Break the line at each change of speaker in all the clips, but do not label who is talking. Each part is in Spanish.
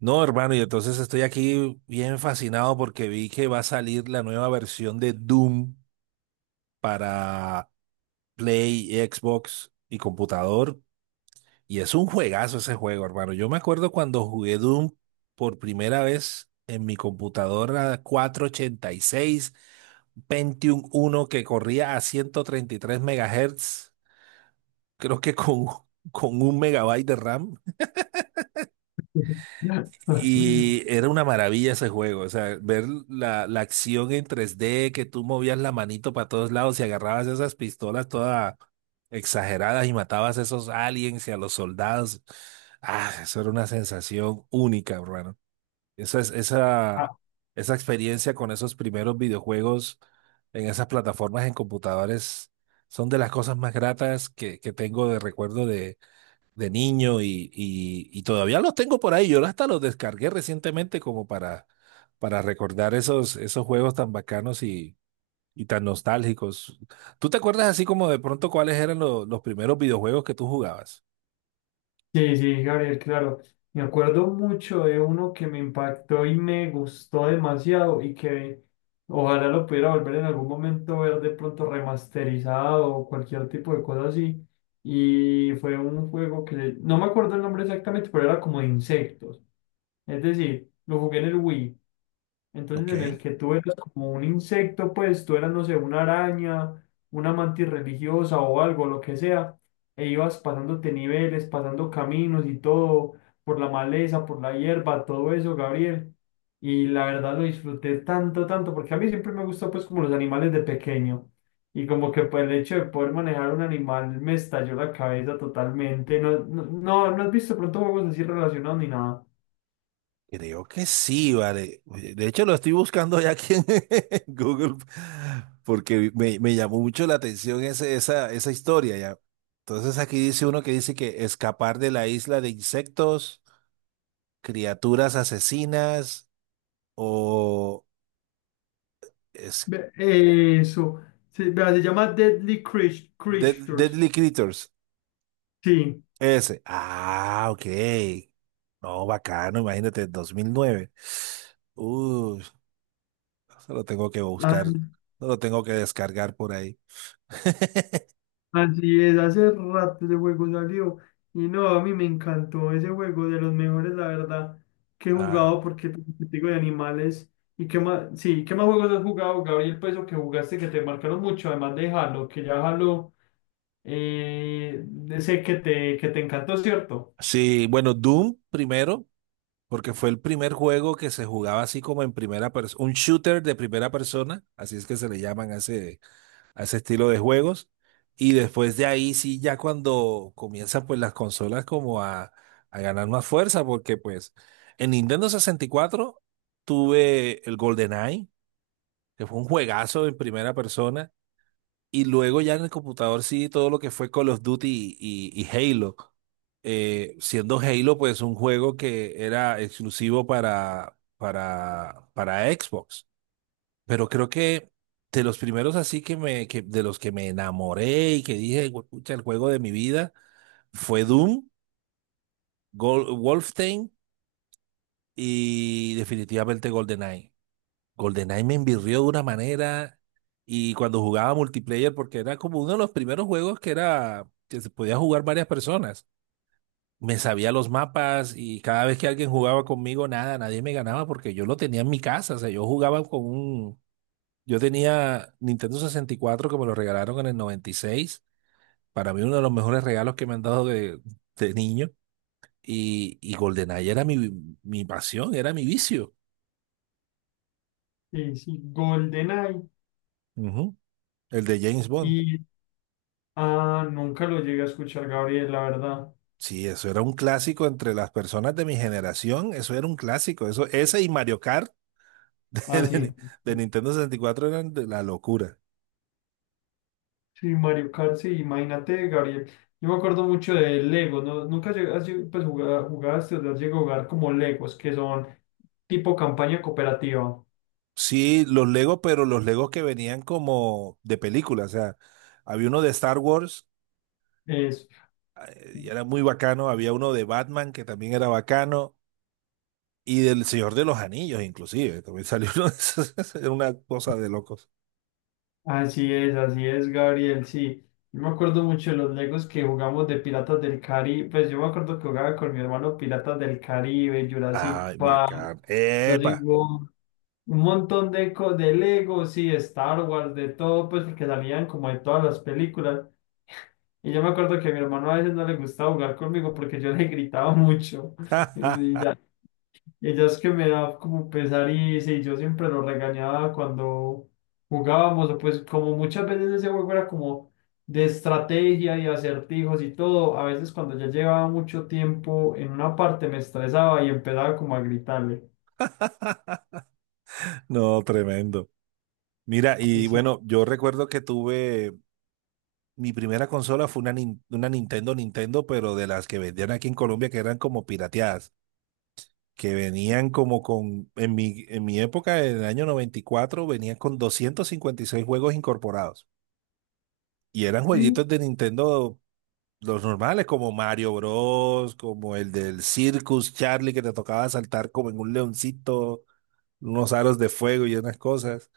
No, hermano, y entonces estoy aquí bien fascinado porque vi que va a salir la nueva versión de Doom para Play, Xbox y computador. Y es un juegazo ese juego, hermano. Yo me acuerdo cuando jugué Doom por primera vez en mi computadora cuatrocientos ochenta y seis Pentium uno que corría a 133 megahertz, creo que con un megabyte de RAM. Y era una maravilla ese juego, o sea, ver la acción en 3D, que tú movías la manito para todos lados y agarrabas esas pistolas todas exageradas y matabas a esos aliens y a los soldados. Ah, eso era una sensación única, hermano. Esa, es-
Ah,
esa, esa experiencia con esos primeros videojuegos en esas plataformas en computadores son de las cosas más gratas que tengo de recuerdo de niño y todavía los tengo por ahí. Yo hasta los descargué recientemente como para recordar esos juegos tan bacanos y tan nostálgicos. ¿Tú te acuerdas así como de pronto cuáles eran los primeros videojuegos que tú jugabas?
sí, sí, Gabriel, claro. Me acuerdo mucho de uno que me impactó y me gustó demasiado y que ojalá lo pudiera volver en algún momento ver de pronto remasterizado o cualquier tipo de cosa así. Y fue un juego que no me acuerdo el nombre exactamente, pero era como de insectos. Es decir, lo jugué en el Wii. Entonces,
Ok.
en el que tú eras como un insecto, pues tú eras, no sé, una araña, una mantis religiosa o algo, lo que sea, e ibas pasándote niveles, pasando caminos y todo, por la maleza, por la hierba, todo eso, Gabriel. Y la verdad lo disfruté tanto, tanto, porque a mí siempre me gustó, pues, como los animales de pequeño. Y como que pues, el hecho de poder manejar un animal me estalló la cabeza totalmente. No has visto pronto juegos así relacionados ni nada.
Creo que sí, vale. Oye, de hecho, lo estoy buscando ya aquí en Google porque me llamó mucho la atención esa historia ya. Entonces aquí dice uno que dice que escapar de la isla de insectos, criaturas asesinas o es-
Eso. Se, vea, se llama Creatures.
Deadly Creatures.
Sí.
Ese. Ah, ok. No, bacano, imagínate, dos mil nueve. Uy, eso lo tengo que
¿Sí? Ah,
buscar, no lo tengo que descargar por ahí.
así es, hace rato ese juego salió. Y no, a mí me encantó ese juego, de los mejores, la verdad, que he
Ah,
jugado porque te digo de animales. ¿Y qué más? Sí, ¿qué más juegos has jugado, Gabriel? Pues o que jugaste que te marcaron mucho, además de Halo, que ya Halo, eh, sé que te encantó, ¿cierto?
sí, bueno, Doom primero, porque fue el primer juego que se jugaba así como en primera persona, un shooter de primera persona, así es que se le llaman hace a ese estilo de juegos. Y después de ahí sí, ya cuando comienzan pues las consolas como a ganar más fuerza, porque pues en Nintendo sesenta y cuatro tuve el GoldenEye, que fue un juegazo en primera persona, y luego ya en el computador sí todo lo que fue Call of Duty y Halo. Siendo Halo pues un juego que era exclusivo para Xbox. Pero creo que de los primeros así que de los que me enamoré y que dije, pucha, el juego de mi vida fue Doom, Wolfenstein y definitivamente GoldenEye. GoldenEye me envirrió de una manera y cuando jugaba multiplayer, porque era como uno de los primeros juegos que se podía jugar varias personas. Me sabía los mapas y cada vez que alguien jugaba conmigo, nada, nadie me ganaba porque yo lo tenía en mi casa. O sea, yo jugaba yo tenía Nintendo sesenta y cuatro que me lo regalaron en el noventa y seis. Para mí uno de los mejores regalos que me han dado de niño. Y GoldenEye era mi pasión, era mi vicio.
Sí, sí, GoldenEye.
Ujú. El de James Bond.
Y nunca lo llegué a escuchar, Gabriel, la verdad.
Sí, eso era un clásico entre las personas de mi generación. Eso era un clásico. Eso, ese y Mario Kart de,
Ah, sí.
de- de Nintendo sesenta y cuatro eran de la locura.
Sí, Mario Kart, sí, imagínate, Gabriel. Yo me acuerdo mucho de Lego, ¿no? Nunca llegas, pues, jugaste, o sea, llegué a jugar como Legos, que son tipo campaña cooperativa.
Sí, los Legos, pero los Legos que venían como de película. O sea, había uno de Star Wars,
Es,
y era muy bacano. Había uno de Batman que también era bacano y del Señor de los Anillos, inclusive. También salió uno de esos. Era una cosa de locos.
así es, así es, Gabriel, sí. Yo me acuerdo mucho de los Legos que jugamos de Piratas del Caribe. Pues yo me acuerdo que jugaba con mi hermano Piratas del Caribe, Jurassic
Ay,
Park.
bacán.
Yo
¡Epa!
digo, un montón de, de legos sí, Star Wars, de todo, pues porque salían como de todas las películas. Y yo me acuerdo que a mi hermano a veces no le gustaba jugar conmigo porque yo le gritaba mucho. Y, y ya, y ya es que me da como pesar y sí, yo siempre lo regañaba cuando jugábamos. O Pues como muchas veces ese juego era como de estrategia y acertijos y todo, a veces cuando ya llevaba mucho tiempo en una parte me estresaba y empezaba como a gritarle.
No, tremendo. Mira, y
Así,
bueno, yo recuerdo que tuve. Mi primera consola fue una Nintendo, pero de las que vendían aquí en Colombia, que eran como pirateadas, que venían como en mi época, en el año 94 venían con 256 juegos incorporados. Y eran
sí.
jueguitos de Nintendo. Los normales, como Mario Bros, como el del Circus Charlie, que te tocaba saltar como en un leoncito, unos aros de fuego y unas cosas.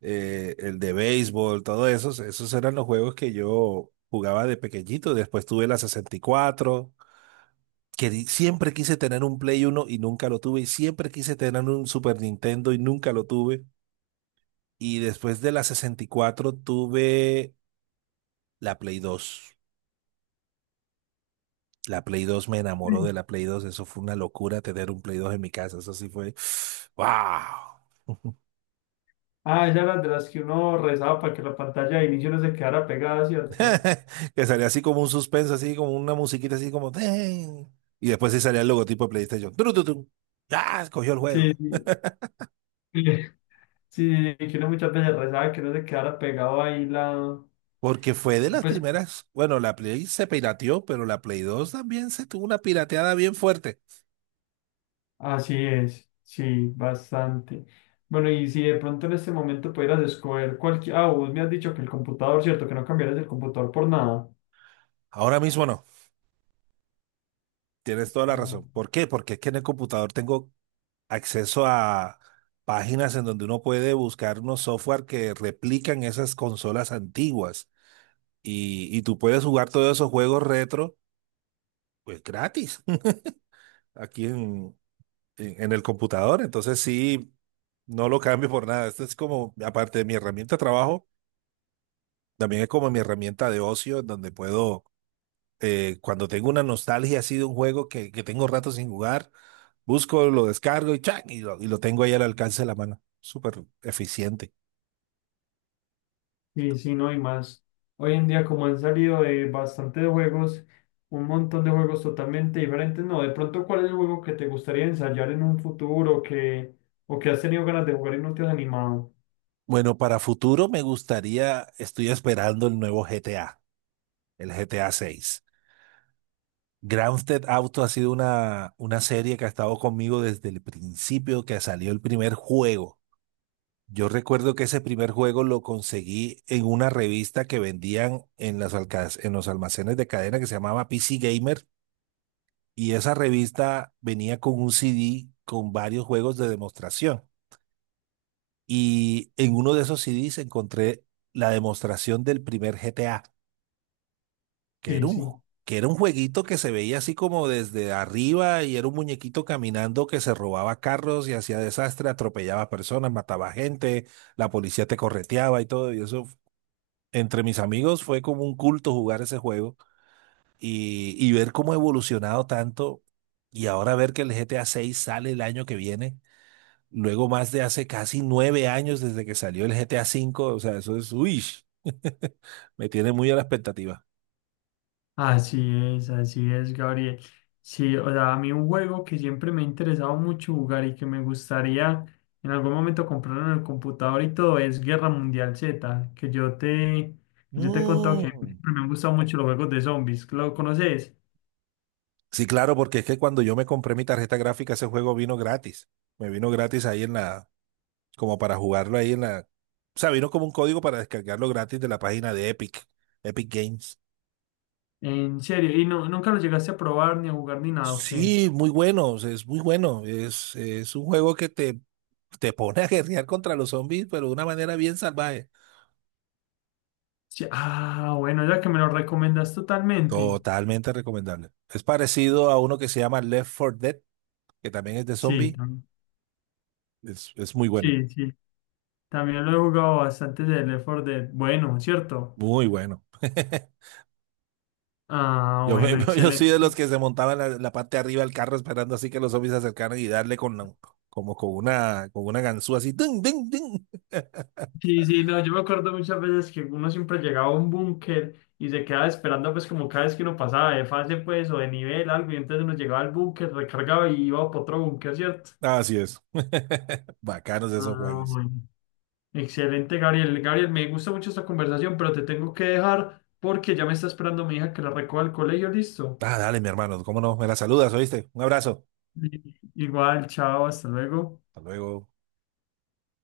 El de béisbol, todo esos eran los juegos que yo jugaba de pequeñito. Después tuve la 64, siempre quise tener un Play Uno y nunca lo tuve. Y siempre quise tener un Super Nintendo y nunca lo tuve. Y después de la 64 tuve la Play 2. La Play 2 me enamoró de la Play 2. Eso fue una locura tener un Play 2 en mi casa. Eso sí fue. ¡Wow!
Ah, ella era de las que uno rezaba para que la pantalla de inicio no se quedara pegada, ¿cierto?
Que salía así como un suspenso, así como una musiquita, así como, "Ten". Y después sí salía el logotipo de PlayStation. ¡Tru, tu, tu! ¡Ah! Cogió el juego.
Sí, sí. Sí, que uno muchas veces rezaba que no se quedara pegado ahí la...
Porque fue de las
Pues
primeras. Bueno, la Play se pirateó, pero la Play 2 también se tuvo una pirateada bien fuerte.
así es, sí, bastante. Bueno, y si de pronto en este momento pudieras escoger cualquier... Ah, vos me has dicho que el computador, ¿cierto? Que no cambiaras el computador por nada.
Ahora mismo no. Tienes toda la razón.
Ajá.
¿Por qué? Porque es que en el computador tengo acceso a páginas en donde uno puede buscar unos software que replican esas consolas antiguas y tú puedes jugar todos esos juegos retro pues gratis aquí en el computador. Entonces sí, no lo cambio por nada. Esto es como, aparte de mi herramienta de trabajo, también es como mi herramienta de ocio en donde cuando tengo una nostalgia así de un juego que tengo rato sin jugar, busco, lo descargo y, ¡chac! Y lo tengo ahí al alcance de la mano. Súper eficiente.
Sí, sí, no, y más. Hoy en día, como han salido de bastante de juegos, un montón de juegos totalmente diferentes, no, de pronto, ¿cuál es el juego que te gustaría ensayar en un futuro que, o que has tenido ganas de jugar y no te has animado?
Bueno, para futuro me gustaría, estoy esperando el nuevo GTA, el GTA 6. Grand Theft Auto ha sido una serie que ha estado conmigo desde el principio que salió el primer juego. Yo recuerdo que ese primer juego lo conseguí en una revista que vendían en las en los almacenes de cadena que se llamaba PC Gamer y esa revista venía con un CD con varios juegos de demostración. Y en uno de esos CDs encontré la demostración del primer GTA, que era
Sí,
un,
sí.
que era un jueguito que se veía así como desde arriba y era un muñequito caminando que se robaba carros y hacía desastre, atropellaba personas, mataba gente, la policía te correteaba y todo. Y eso, entre mis amigos, fue como un culto jugar ese juego y ver cómo ha evolucionado tanto y ahora ver que el GTA 6 sale el año que viene. Luego más de hace casi nueve años desde que salió el GTA cinco, o sea, eso es, uy, me tiene muy a la expectativa.
Así así es, Gabriel. Sí, o sea, a mí un juego que siempre me ha interesado mucho jugar y que me gustaría en algún momento comprar en el computador y todo es Guerra Mundial Z, que yo te he contado que
Mm.
siempre me han gustado mucho los juegos de zombies. ¿Lo conoces?
Sí, claro, porque es que cuando yo me compré mi tarjeta gráfica, ese juego vino gratis. Me vino gratis ahí en la, como para jugarlo ahí en la, o sea, vino como un código para descargarlo gratis de la página de Epic, Epic Games.
En serio, ¿y no, nunca lo llegaste a probar ni a jugar ni nada, o qué?
Sí, muy bueno, o sea, es muy bueno. Es un juego que te pone a guerrear contra los zombies, pero de una manera bien salvaje.
Sí, ah, bueno, ya que me lo recomendas totalmente.
Totalmente recomendable. Es parecido a uno que se llama Left 4 Dead, que también es de
Sí,
zombie.
tam-
Es muy bueno,
sí, sí. También lo he jugado bastante del Left 4 Dead. Bueno, ¿cierto?
muy bueno.
Ah,
Yo, me-
bueno,
yo soy de los
excelente.
que se montaban la parte de arriba del carro esperando así que los zombies se acercaran y darle con la- como con una ganzúa así. ¡Ding, ding, ding!
Sí, sí, no, yo me acuerdo muchas veces que uno siempre llegaba a un búnker y se quedaba esperando, pues, como cada vez que uno pasaba de fase, pues, o de nivel, algo, y entonces uno llegaba al búnker, recargaba y iba para otro búnker, ¿cierto?
Así es. Bacanos esos
Ah,
juegos.
bueno. Excelente, Gabriel. Gabriel, me gusta mucho esta conversación, pero te tengo que dejar porque ya me está esperando mi hija que la recoja al colegio, listo.
Ah, dale, mi hermano, cómo no, me la saludas, ¿oíste? Un abrazo.
Sí. Igual, chao, hasta luego.
Hasta luego.